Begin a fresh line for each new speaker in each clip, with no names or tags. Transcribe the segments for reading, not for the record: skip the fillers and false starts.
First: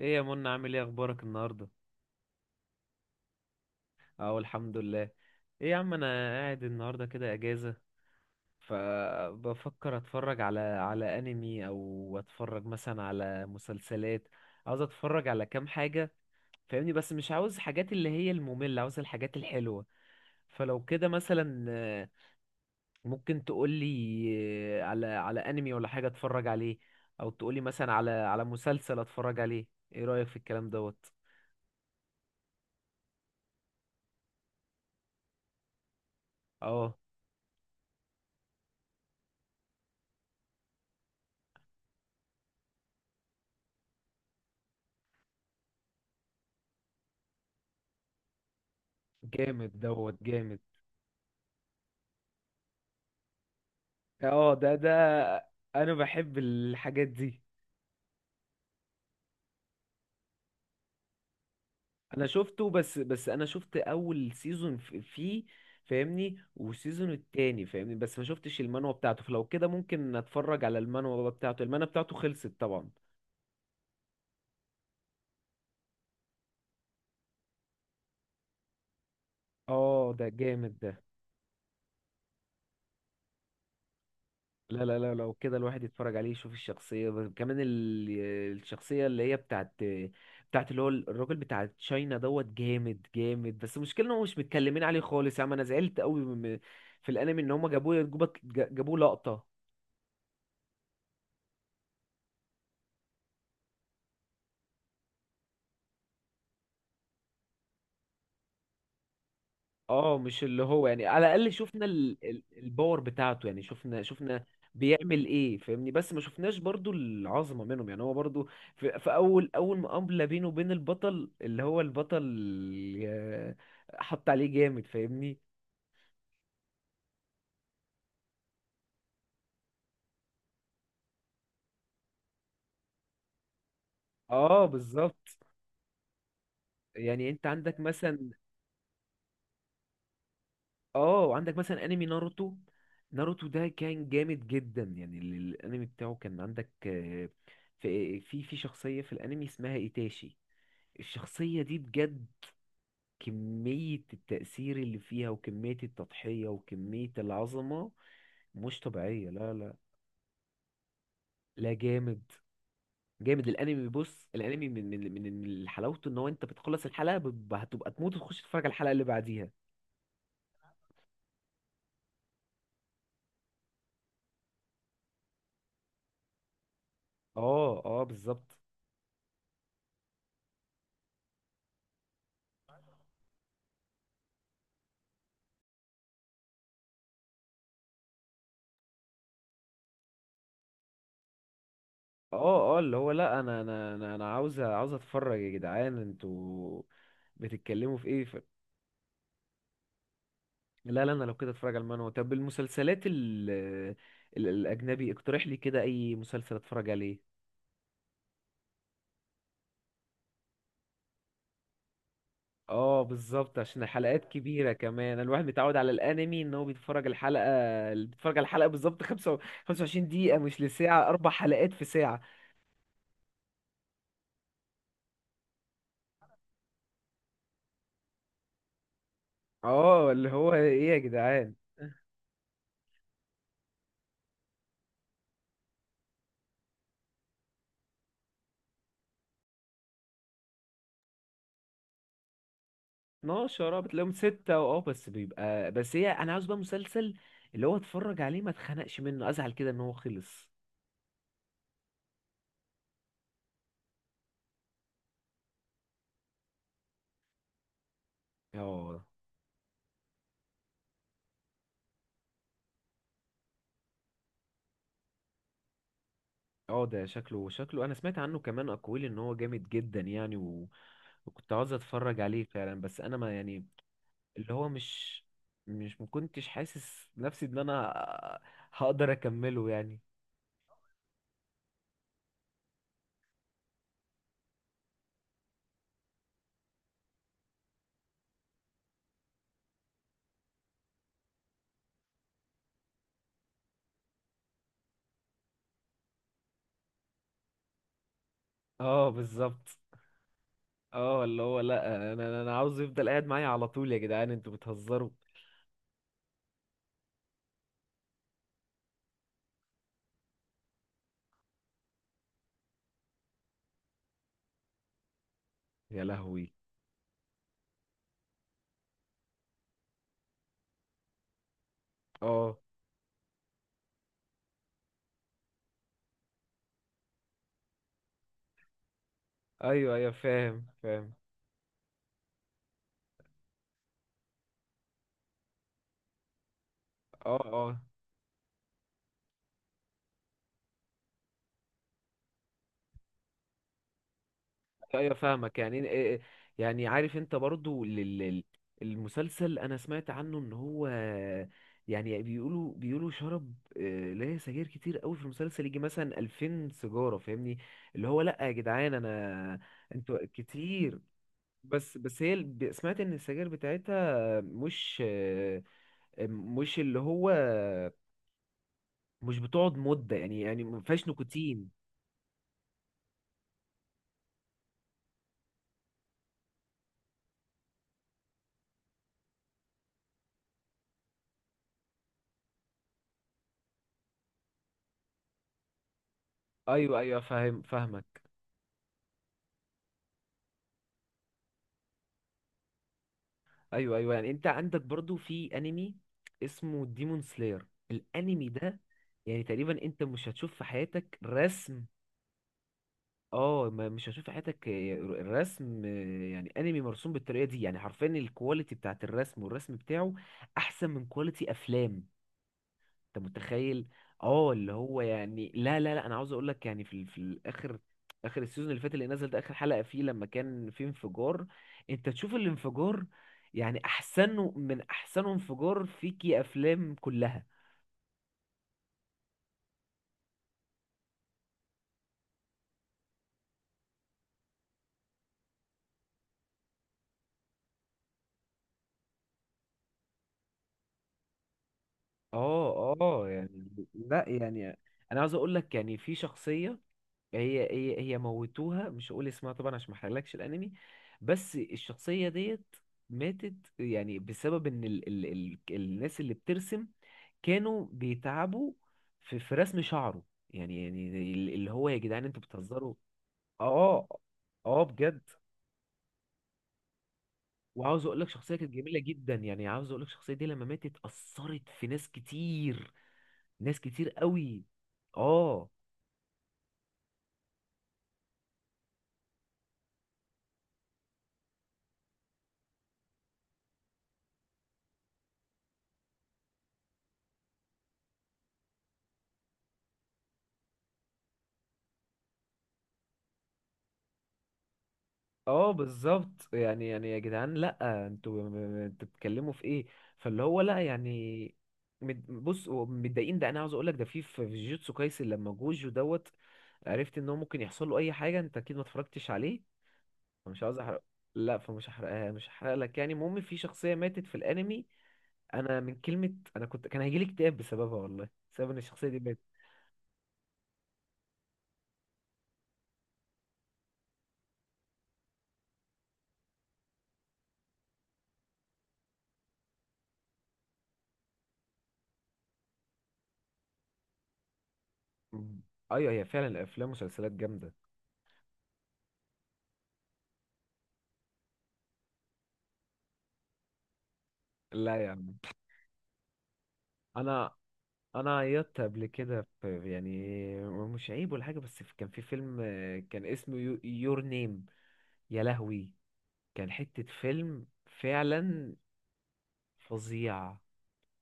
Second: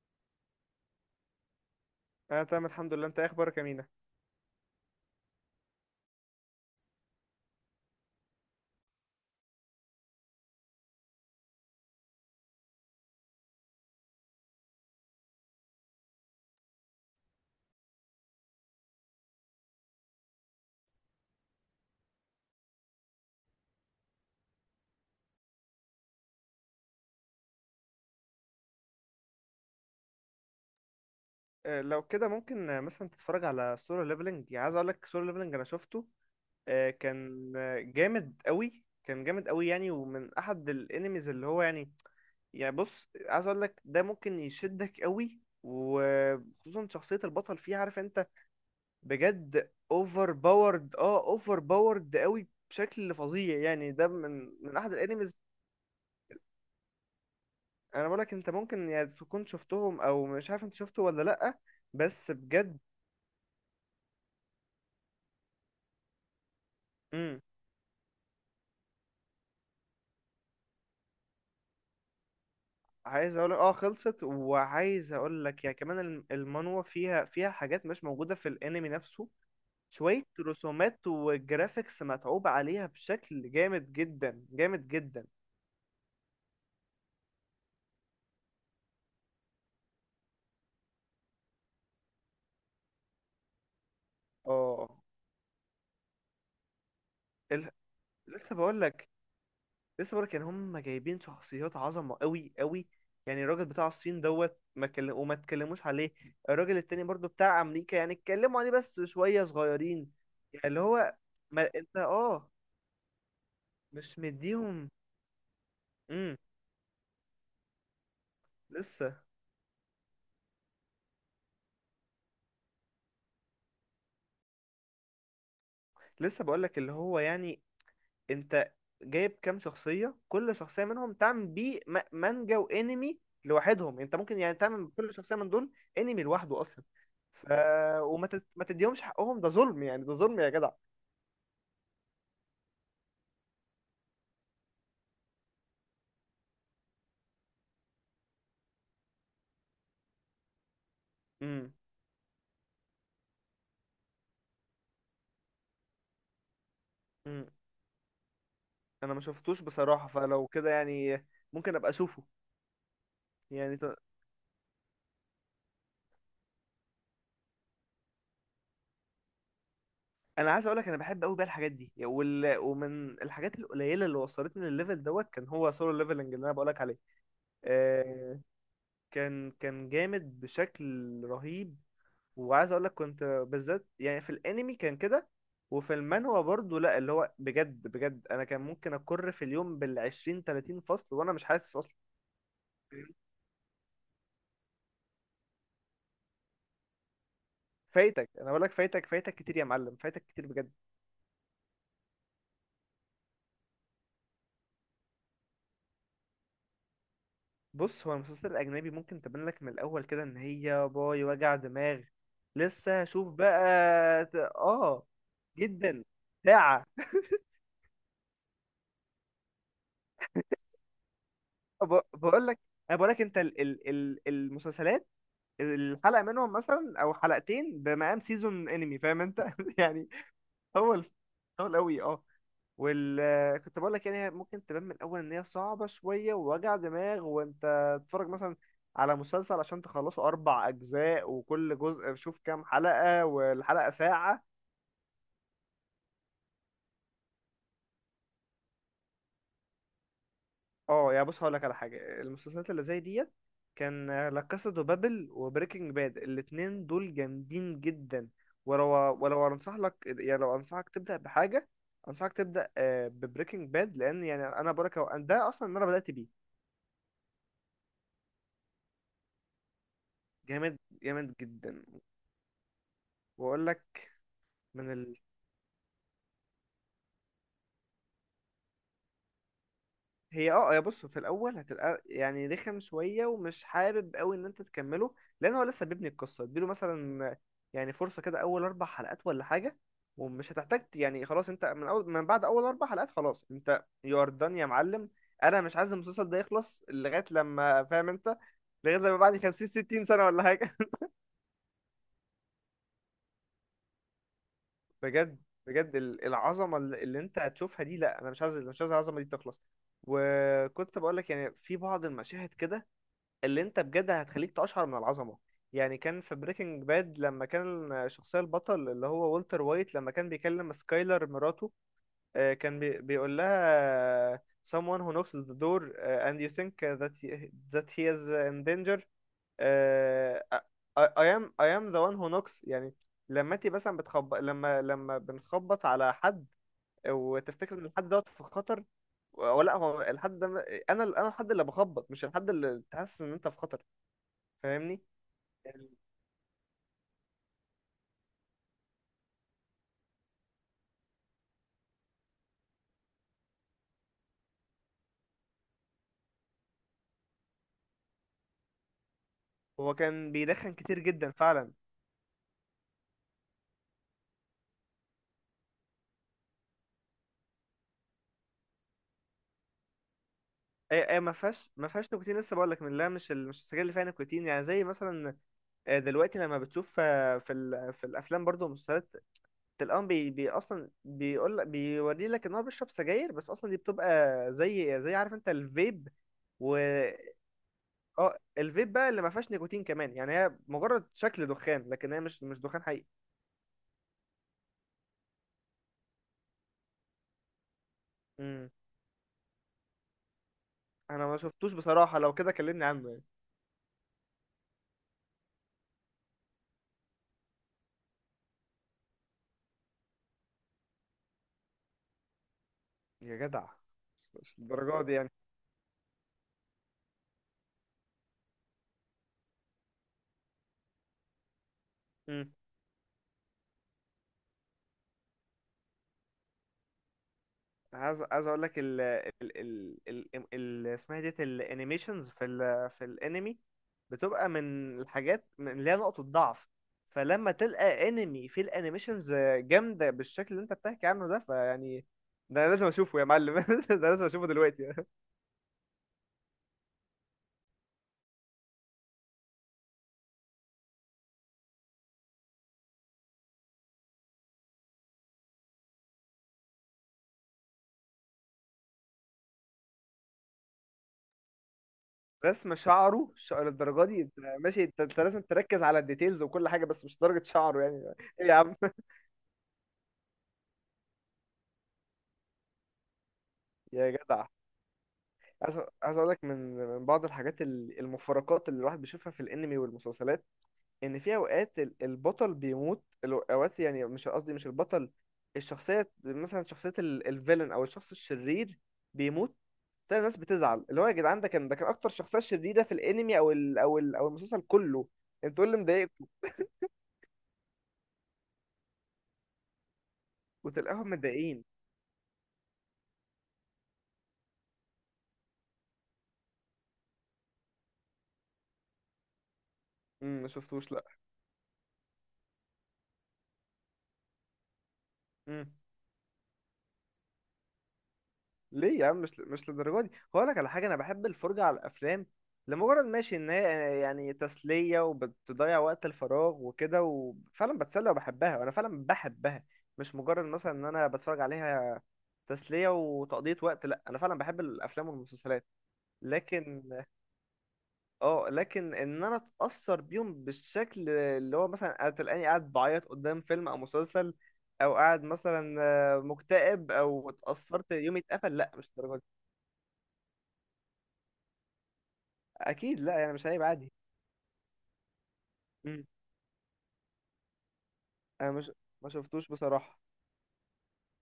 ايه يا منى؟ عامل ايه اخبارك النهارده؟
انا تمام الحمد لله. انت إيه اخبارك يا مينا؟
اهو الحمد لله. ايه يا عم، انا قاعد النهارده كده اجازه، فبفكر اتفرج على انمي، او اتفرج مثلا على مسلسلات. عاوز اتفرج على كام حاجه فاهمني، بس مش عاوز حاجات اللي هي الممله، عاوز الحاجات الحلوه. فلو كده مثلا ممكن تقولي على انمي ولا حاجه اتفرج عليه، او تقولي مثلا على مسلسل اتفرج عليه. ايه رايك في الكلام دوت؟
لو كده ممكن مثلا تتفرج على سولو ليفلنج. يعني عايز اقول لك سولو ليفلنج انا شفته.
اه.
كان جامد قوي، كان جامد قوي يعني، ومن احد الانميز اللي هو يعني بص، عايز اقول لك ده ممكن يشدك قوي، وخصوصا شخصية البطل فيه. عارف انت، بجد
جامد دوت
اوفر
جامد.
باورد. اه اوفر باورد قوي بشكل فظيع يعني. ده من
اه، ده
من
ده
احد الانميز.
انا بحب الحاجات دي.
انا بقول لك انت ممكن يعني تكون شفتهم، او مش عارف انت شفته ولا لا،
انا
بس
شفته،
بجد.
بس انا شفت اول سيزون فيه فاهمني، والسيزون
امم
التاني فاهمني، بس ما شفتش المانوا بتاعته. فلو كده ممكن اتفرج على المانوا بتاعته. المانوا بتاعته خلصت طبعا.
عايز اقول اه خلصت، وعايز اقول لك يا كمان المانوا فيها حاجات مش موجوده في الانمي نفسه.
اه
شويه
ده جامد ده.
رسومات وجرافيكس متعوب عليها بشكل جامد جدا،
لا
جامد
لا لا،
جدا.
لو كده الواحد يتفرج عليه يشوف الشخصية، بس كمان الشخصية اللي هي بتاعت اللي هو الراجل بتاع تشاينا دوت. جامد جامد، بس المشكلة ان هو مش متكلمين
اه
عليه خالص. يا عم انا زعلت قوي في الانمي ان هما
ال...
جابوه جابوه
لسه بقول
جابوه
لك،
لقطة.
لسه بقول لك يعني، هم جايبين شخصيات عظمه قوي قوي. يعني الراجل بتاع الصين دوت ما وما اتكلموش عليه. الراجل التاني برضو بتاع امريكا يعني اتكلموا عليه بس شويه صغيرين.
اه مش اللي
يعني اللي
هو، يعني
هو،
على الاقل
ما
شفنا
انت اه
الباور بتاعته، يعني شفنا
مش
شفنا
مديهم.
بيعمل ايه فاهمني، بس ما
مم.
شفناش برضو العظمه منهم. يعني هو برضو في
لسه.
اول مقابله بينه وبين البطل اللي هو البطل، آه، حط عليه جامد فاهمني.
لسه بقولك اللي هو يعني، انت جايب كام شخصية، كل شخصية منهم تعمل بيه مانجا وانمي لوحدهم. انت ممكن يعني
اه
تعمل كل
بالظبط،
شخصية من دول انمي لوحده اصلا.
يعني انت
ف
عندك
وما
مثلا،
ما تديهمش حقهم، ده ظلم يعني، ده ظلم يا جدع.
اه عندك مثلا انمي ناروتو. ناروتو ده كان جامد جدا. يعني الانمي بتاعه كان عندك، في في شخصيه في الانمي اسمها ايتاشي. الشخصية
امم
دي بجد كمية التأثير اللي فيها وكمية التضحية وكمية
امم
العظمة مش
انا ما
طبيعية. لا
شفتوش
لا
بصراحة، فلو كده يعني
لا،
ممكن ابقى اشوفه.
جامد جامد
يعني ط...
الانمي. بص الانمي من حلاوته ان هو انت بتخلص الحلقة هتبقى تموت وتخش تتفرج على الحلقة اللي بعديها.
انا عايز اقولك انا بحب قوي بقى الحاجات دي، ومن الحاجات القليلة اللي وصلتني للليفل دوت كان هو سولو ليفلنج اللي انا بقولك عليه.
اه اه
آه،
بالظبط.
كان، كان جامد بشكل رهيب. وعايز اقول لك كنت بالذات يعني في الانمي كان كده، وفي المانهوا برضه. لا اللي هو بجد بجد، انا كان ممكن اكر في اليوم بالعشرين تلاتين فصل وانا مش حاسس اصلا.
اه اه اللي هو، لا انا عاوز اتفرج. يا جدعان انتوا بتتكلموا في ايه
فايتك. انا بقول لك فايتك، فايتك كتير يا معلم، فايتك كتير بجد.
لا لا، انا لو كده اتفرج على المانهوا. طب المسلسلات الاجنبي اقترح لي كده اي مسلسل اتفرج عليه.
بص، هو المسلسل الاجنبي ممكن تبان لك من الاول كده ان هي باي وجع دماغ.
اه
لسه شوف
بالظبط، عشان الحلقات
بقى ت-
كبيرة.
اه
كمان الواحد متعود على
جدا.
الانمي ان هو
ساعة
بيتفرج الحلقة، اللي بيتفرج على الحلقة بالظبط 25 دقيقة، مش لساعة، اربع حلقات في ساعة.
بقول لك، انا بقول لك انت ال المسلسلات، الحلقه منهم مثلا او حلقتين بمقام سيزون انمي. فاهم انت يعني
اه اللي هو ايه يا
طول،
جدعان؟
طول قوي اه. وال كنت بقول لك يعني هي ممكن تبان من الاول ان هي صعبه شويه ووجع دماغ، وانت تتفرج مثلا على مسلسل عشان تخلصه اربع اجزاء، وكل جزء شوف كام حلقه،
12، اه
والحلقه
بتلاقيهم
ساعه.
ستة، اه. بس بيبقى، بس هي انا عاوز بقى مسلسل اللي هو اتفرج عليه ما اتخنقش منه، ازعل كده ان هو خلص.
اه يعني بص هقول لك على حاجه. المسلسلات اللي زي ديت كان لا كاسا دو بابل وبريكنج باد، الاتنين دول جامدين جدا. ولو
اه
ولو انصح لك يعني، لو انصحك تبدا بحاجه، انصحك تبدا ببريكنج باد. لان يعني انا بقول لك ده اصلا اللي انا بدات بيه.
اه، ده شكله، انا سمعت عنه كمان اقوال ان هو جامد جدا، يعني
جامد، جامد
وكنت عاوز
جدا.
اتفرج عليه فعلا. بس انا ما يعني،
واقول لك
اللي هو
من.
مش، مكنتش حاسس نفسي ان انا هقدر اكمله يعني.
هي اه، يا بص في الاول هتبقى يعني رخم شويه، ومش حابب قوي ان انت تكمله، لان هو لسه بيبني القصه. اديله مثلا يعني فرصه كده، اول اربع حلقات ولا حاجه. ومش هتحتاج يعني خلاص انت من اول، من بعد اول اربع حلقات، خلاص انت يو ار دان يا معلم. انا مش عايز المسلسل ده يخلص لغايه لما فاهم انت، لغايه
اه
لما بعد 50
بالظبط.
60 سنه ولا حاجه.
اه اللي هو لا، انا عاوز يفضل قاعد معايا على طول. يا جدعان انتوا بتهزروا.
بجد، بجد العظمه اللي اللي انت هتشوفها دي، لا انا مش عايز، مش عايز العظمه دي تخلص. وكنت بقول لك يعني في بعض المشاهد كده اللي انت بجد هتخليك تقشعر من العظمه. يعني
يا
كان في
لهوي.
بريكنج باد، لما كان الشخصيه البطل اللي هو والتر وايت، لما كان بيكلم سكايلر مراته،
اه.
كان بيقول لها، آه، someone who knocks the door, and you think that that he is in danger.
ايوه ايوه،
آه،
فاهم
I,
فاهم.
I am the one who knocks. يعني لما انت مثلا بتخبط، لما بنخبط على حد،
اه
وتفتكر
اه
ان الحد دوت في خطر، ولا هو الحد ده. انا الحد اللي بخبط، مش الحد اللي تحس ان انت في خطر. فاهمني.
ايوه، فاهمك يعني إيه- إيه- إيه، يعني عارف انت برضو المسلسل، انا سمعت عنه ان هو، يعني، بيقولوا شرب اللي هي سجاير كتير قوي في المسلسل، يجي مثلا 2000 سيجاره فاهمني. اللي هو لا يا جدعان، انا
هو
انتوا
كان بيدخن كتير
كتير.
جدا فعلا.
بس هي سمعت ان السجاير بتاعتها مش مش اللي هو، مش بتقعد مده يعني. ما
اي
فيهاش
اي ما
نيكوتين.
فيهاش ما فيهاش نيكوتين. لسه بقول لك، من لا، مش السجاير اللي فيها نيكوتين، يعني زي مثلا دلوقتي لما بتشوف في الافلام برضو والمسلسلات، تلقاهم بي اصلا بيقول لك، بيوري لك ان هو بيشرب سجاير، بس اصلا دي بتبقى زي، زي عارف انت الفيب. و
ايوه ايوه، فاهم فاهمك.
اه الفيب بقى اللي ما فيهاش نيكوتين كمان. يعني هي مجرد شكل دخان، لكن هي مش، مش دخان حقيقي.
ايوه ايوه، يعني انت عندك برضو في انمي اسمه ديمون سلاير. الانمي
امم.
ده يعني تقريبا انت مش هتشوف في حياتك
انا ما شفتوش
رسم،
بصراحة، لو كده كلمني عنه يعني.
اه مش هتشوف في حياتك رسم، يعني انمي مرسوم بالطريقه دي. يعني حرفيا الكواليتي بتاعت الرسم والرسم بتاعه احسن من كواليتي افلام. انت
يا جدع،
متخيل؟
مش
اه
مش
اللي هو
الدرجة دي يعني.
يعني لا لا لا، انا عاوز اقول لك يعني في في الاخر، اخر السيزون اللي فات اللي نزل ده، اخر حلقة فيه لما كان في انفجار، انت تشوف
مم.
الانفجار يعني احسن من احسن انفجار فيكي افلام كلها.
عايز، عايز اقول لك ال اسمها ديت الانيميشنز في ال، في الانمي، بتبقى من الحاجات، من اللي هي نقطة ضعف. فلما تلقى انمي فيه الانيميشنز جامدة بالشكل اللي انت بتحكي عنه ده، فيعني ده لازم
اه
اشوفه يا
اه
معلم
يعني
ده
لا،
لازم اشوفه
يعني
دلوقتي.
انا عاوز اقول لك يعني في شخصية، هي موتوها، مش هقول اسمها طبعا عشان ما احرقلكش الانمي. بس الشخصيه ديت ماتت، يعني بسبب ان ال ال ال الناس اللي بترسم كانوا بيتعبوا في رسم شعره. يعني اللي هو، يا جدعان انتوا
رسم
بتهزروا.
شعره للدرجه
اه
دي انت؟ ماشي،
اه
أنت
بجد.
لازم تركز على الديتيلز وكل حاجة، بس مش درجة شعره
وعاوز
يعني.
اقول لك
ايه يا
شخصيه كانت
عم
جميله جدا، يعني عاوز اقول لك الشخصيه دي لما ماتت اثرت في ناس كتير، ناس كتير
يا جدع،
قوي. اه
عايز، عايز اقول لك من، من بعض الحاجات، المفارقات اللي الواحد بيشوفها في الانمي والمسلسلات، ان في اوقات البطل بيموت، اوقات يعني مش قصدي مش البطل، الشخصيه مثلا، شخصيه الفيلن او الشخص الشرير بيموت. تلاقي الناس بتزعل، اللي هو يا جدعان ده كان، ده كان اكتر شخصيه شريره في الانمي او او المسلسل كله. انتوا
اه
إيه اللي مضايقكم؟
بالظبط. يعني يا جدعان لا، انتوا انتوا بتتكلموا في ايه؟ فاللي هو لا
وتلاقيهم
يعني،
متضايقين.
بص هو متضايقين ده، انا عاوز اقول لك ده في في جيتسو كايسن لما جوجو دوت. عرفت ان هو ممكن يحصل له اي حاجه. انت اكيد ما اتفرجتش عليه،
امم، ما
فمش عاوز
شفتوش
احرق،
لا.
لا فمش هحرقها، مش هحرق لك يعني. المهم في شخصيه ماتت في الانمي،
امم.
انا من كلمه انا كنت، كان هيجيلي اكتئاب بسببها والله، بسبب ان
ليه يا
الشخصيه
عم،
دي ماتت.
مش مش للدرجه دي. هقول لك على حاجه، انا بحب الفرجه على الافلام لمجرد ماشي ان هي يعني تسليه وبتضيع وقت الفراغ وكده، وفعلا بتسلى وبحبها، وانا فعلا بحبها. مش مجرد مثلا ان انا بتفرج عليها تسليه وتقضيه وقت. لا، انا فعلا بحب الافلام والمسلسلات،
ايوه هي فعلا
لكن.
الافلام والمسلسلات جامده.
اه لكن ان انا اتاثر بيهم بالشكل اللي هو مثلا تلاقيني قاعد بعيط قدام فيلم او مسلسل، او
لا يا
قاعد
عم،
مثلا مكتئب او
انا
اتاثرت يومي
انا
اتقفل، لا
عيطت
مش
قبل
الدرجه دي.
كده، في يعني، مش عيب ولا حاجه، بس كان في فيلم،
اكيد، لا
كان
يعني مش عيب
اسمه
عادي.
يور نيم. يا لهوي
مم.
كان حته فيلم
انا مش،
فعلا
ما شفتوش بصراحه.
فظيع.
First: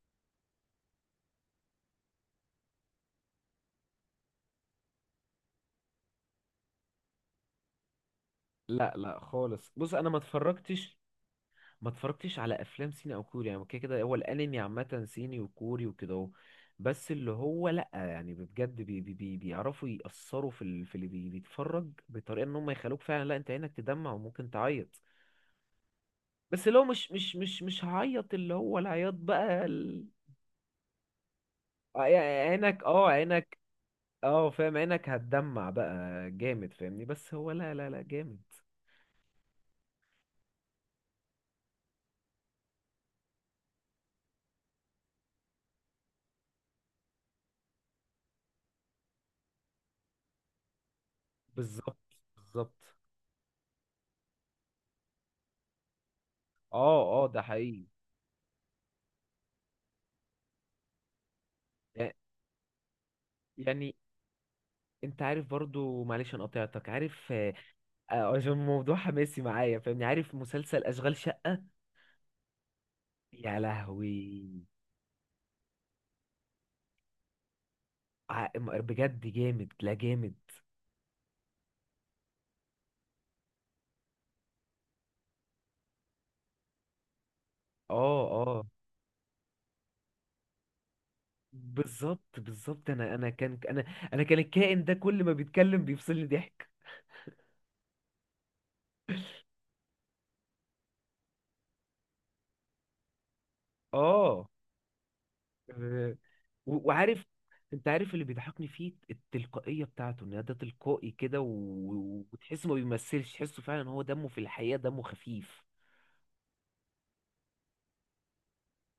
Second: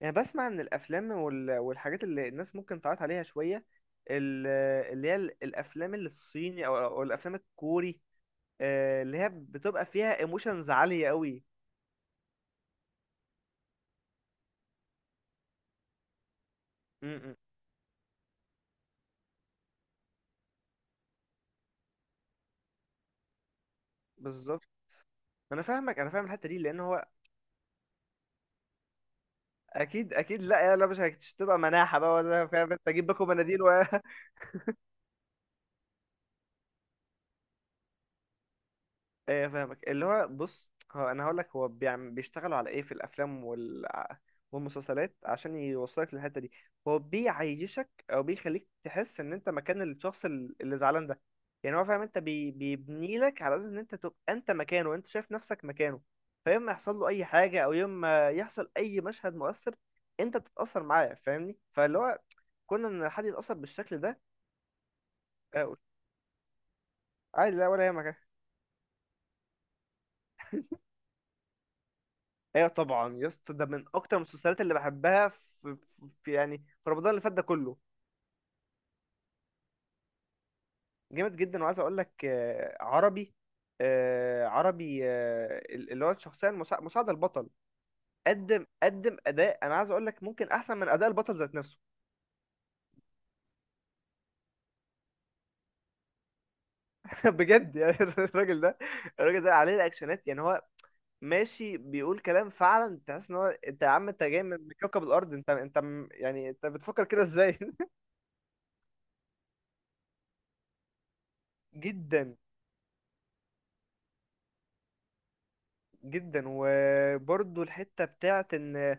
يعني بسمع ان الافلام والحاجات اللي الناس ممكن تعيط عليها شويه، ال- اللي هي الافلام اللي الصيني، او أو الافلام الكوري،
لا
اللي
لا
هي
خالص،
بتبقى
بص انا ما
فيها ايموشنز
اتفرجتش،
عاليه قوي.
ما اتفرجتش على افلام صيني او كوري. يعني كده كده هو الانمي عامه صيني وكوري وكده اهو. بس اللي
مم.
هو لا يعني بجد، بي بي بي بيعرفوا يأثروا في اللي بيتفرج، بطريقه ان هم يخلوك فعلا، لا انت عينك تدمع وممكن
بالظبط.
تعيط.
انا فاهمك، انا فاهم الحته دي
بس
لان
لو
هو.
مش، مش هعيط اللي هو العياط بقى
اكيد، اكيد، لا يلا، مش هتبقى مناحه بقى
يعني
ولا، فاهم انت،
عينك،
اجيب لكم
عينك،
مناديل
اه فاهم، عينك هتدمع بقى جامد فاهمني. بس هو لا لا لا جامد.
ايه فاهمك. اللي هو بص، هو انا هقول لك، هو بيشتغلوا على ايه في الافلام والمسلسلات عشان يوصلك للحته دي. هو بيعيشك، او بيخليك تحس ان انت مكان الشخص اللي زعلان ده. يعني هو فاهم
بالظبط
انت
بالظبط.
بيبني لك على اساس ان انت تبقى انت مكانه، وانت شايف نفسك مكانه. فيوم ما يحصل له
اه
اي
اه ده
حاجه، او
حقيقي.
يوم ما يحصل اي مشهد مؤثر، انت تتاثر معاه. فاهمني. فاللي
يع-
هو كنا ان حد يتاثر
يعني
بالشكل ده.
انت عارف
قول،
برضو، معلش انا قطعتك عارف
عادي لا ولا يهمك.
عشان الموضوع حماسي معايا فاهمني. عارف مسلسل اشغال شقة؟
ايوه طبعا يا اسطى،
يا
ده من اكتر المسلسلات
لهوي.
اللي بحبها في، في يعني، في رمضان اللي فات ده كله.
بجد جامد، لا جامد.
جامد جدا. وعايز اقول لك عربي، عربي، اللي هو الشخصيه مساعده البطل،
اه
قدم،
آه.
قدم اداء انا عايز اقول لك ممكن احسن من اداء البطل ذات نفسه.
بالظبط بالظبط. انا انا كان الكائن ده كل ما بيتكلم بيفصلني ضحك.
بجد يعني الراجل ده، الراجل ده عليه الاكشنات. يعني هو ماشي بيقول كلام فعلا تحس ان هو، انت يا عم انت جاي
اه
من كوكب الارض، انت انت
آه،
يعني انت بتفكر كده
وعارف،
ازاي
انت عارف اللي بيضحكني فيه التلقائية بتاعته، ان ده تلقائي كده، و-
جدا،
وتحسه ما بيمثلش، تحسه فعلا هو دمه في الحقيقة دمه خفيف.
جدا. وبرضو الحته بتاعت ان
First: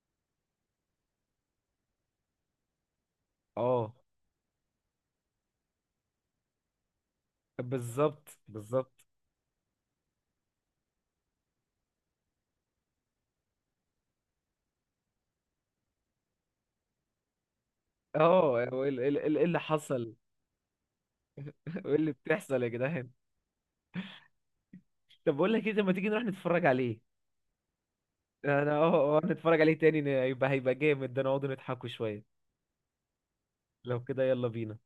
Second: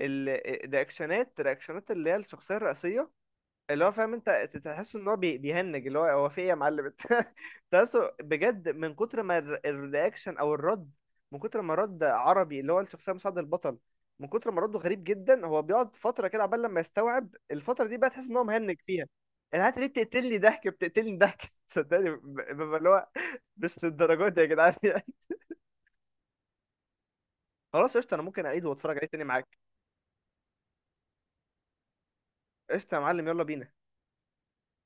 ال- الرياكشنات، الرياكشنات اللي هي الشخصيه الرئيسيه اللي هو
اه
فاهم انت، تحس ان هو بيهنج اللي هو، هو في ايه يا معلم انت تحسه
بالظبط
بجد، من
بالظبط.
كتر ما الرياكشن او الرد، من كتر ما رد عربي اللي هو الشخصيه مساعد البطل، من كتر ما رده غريب جدا، هو بيقعد فتره كده عبال لما يستوعب الفتره دي بقى، تحس ان هو
اه
مهنج
هو ايه
فيها.
إيه اللي
انا انت ليه
حصل؟
بتقتلني ضحك، بتقتلني ضحك
ايه
صدقني
اللي بتحصل يا
ببقى اللي هو،
جدعان؟
مش للدرجات دي يا جدعان يعني.
طب بقول لك ايه، طب ما تيجي نروح نتفرج عليه؟
خلاص قشطه، انا ممكن اعيد
انا
واتفرج عليه
اه
تاني معاك.
نتفرج عليه تاني يبقى هيبقى جامد ده، نقعد نضحكوا شوية.
قشطة يا معلم، يلا بينا.
لو كده يلا بينا.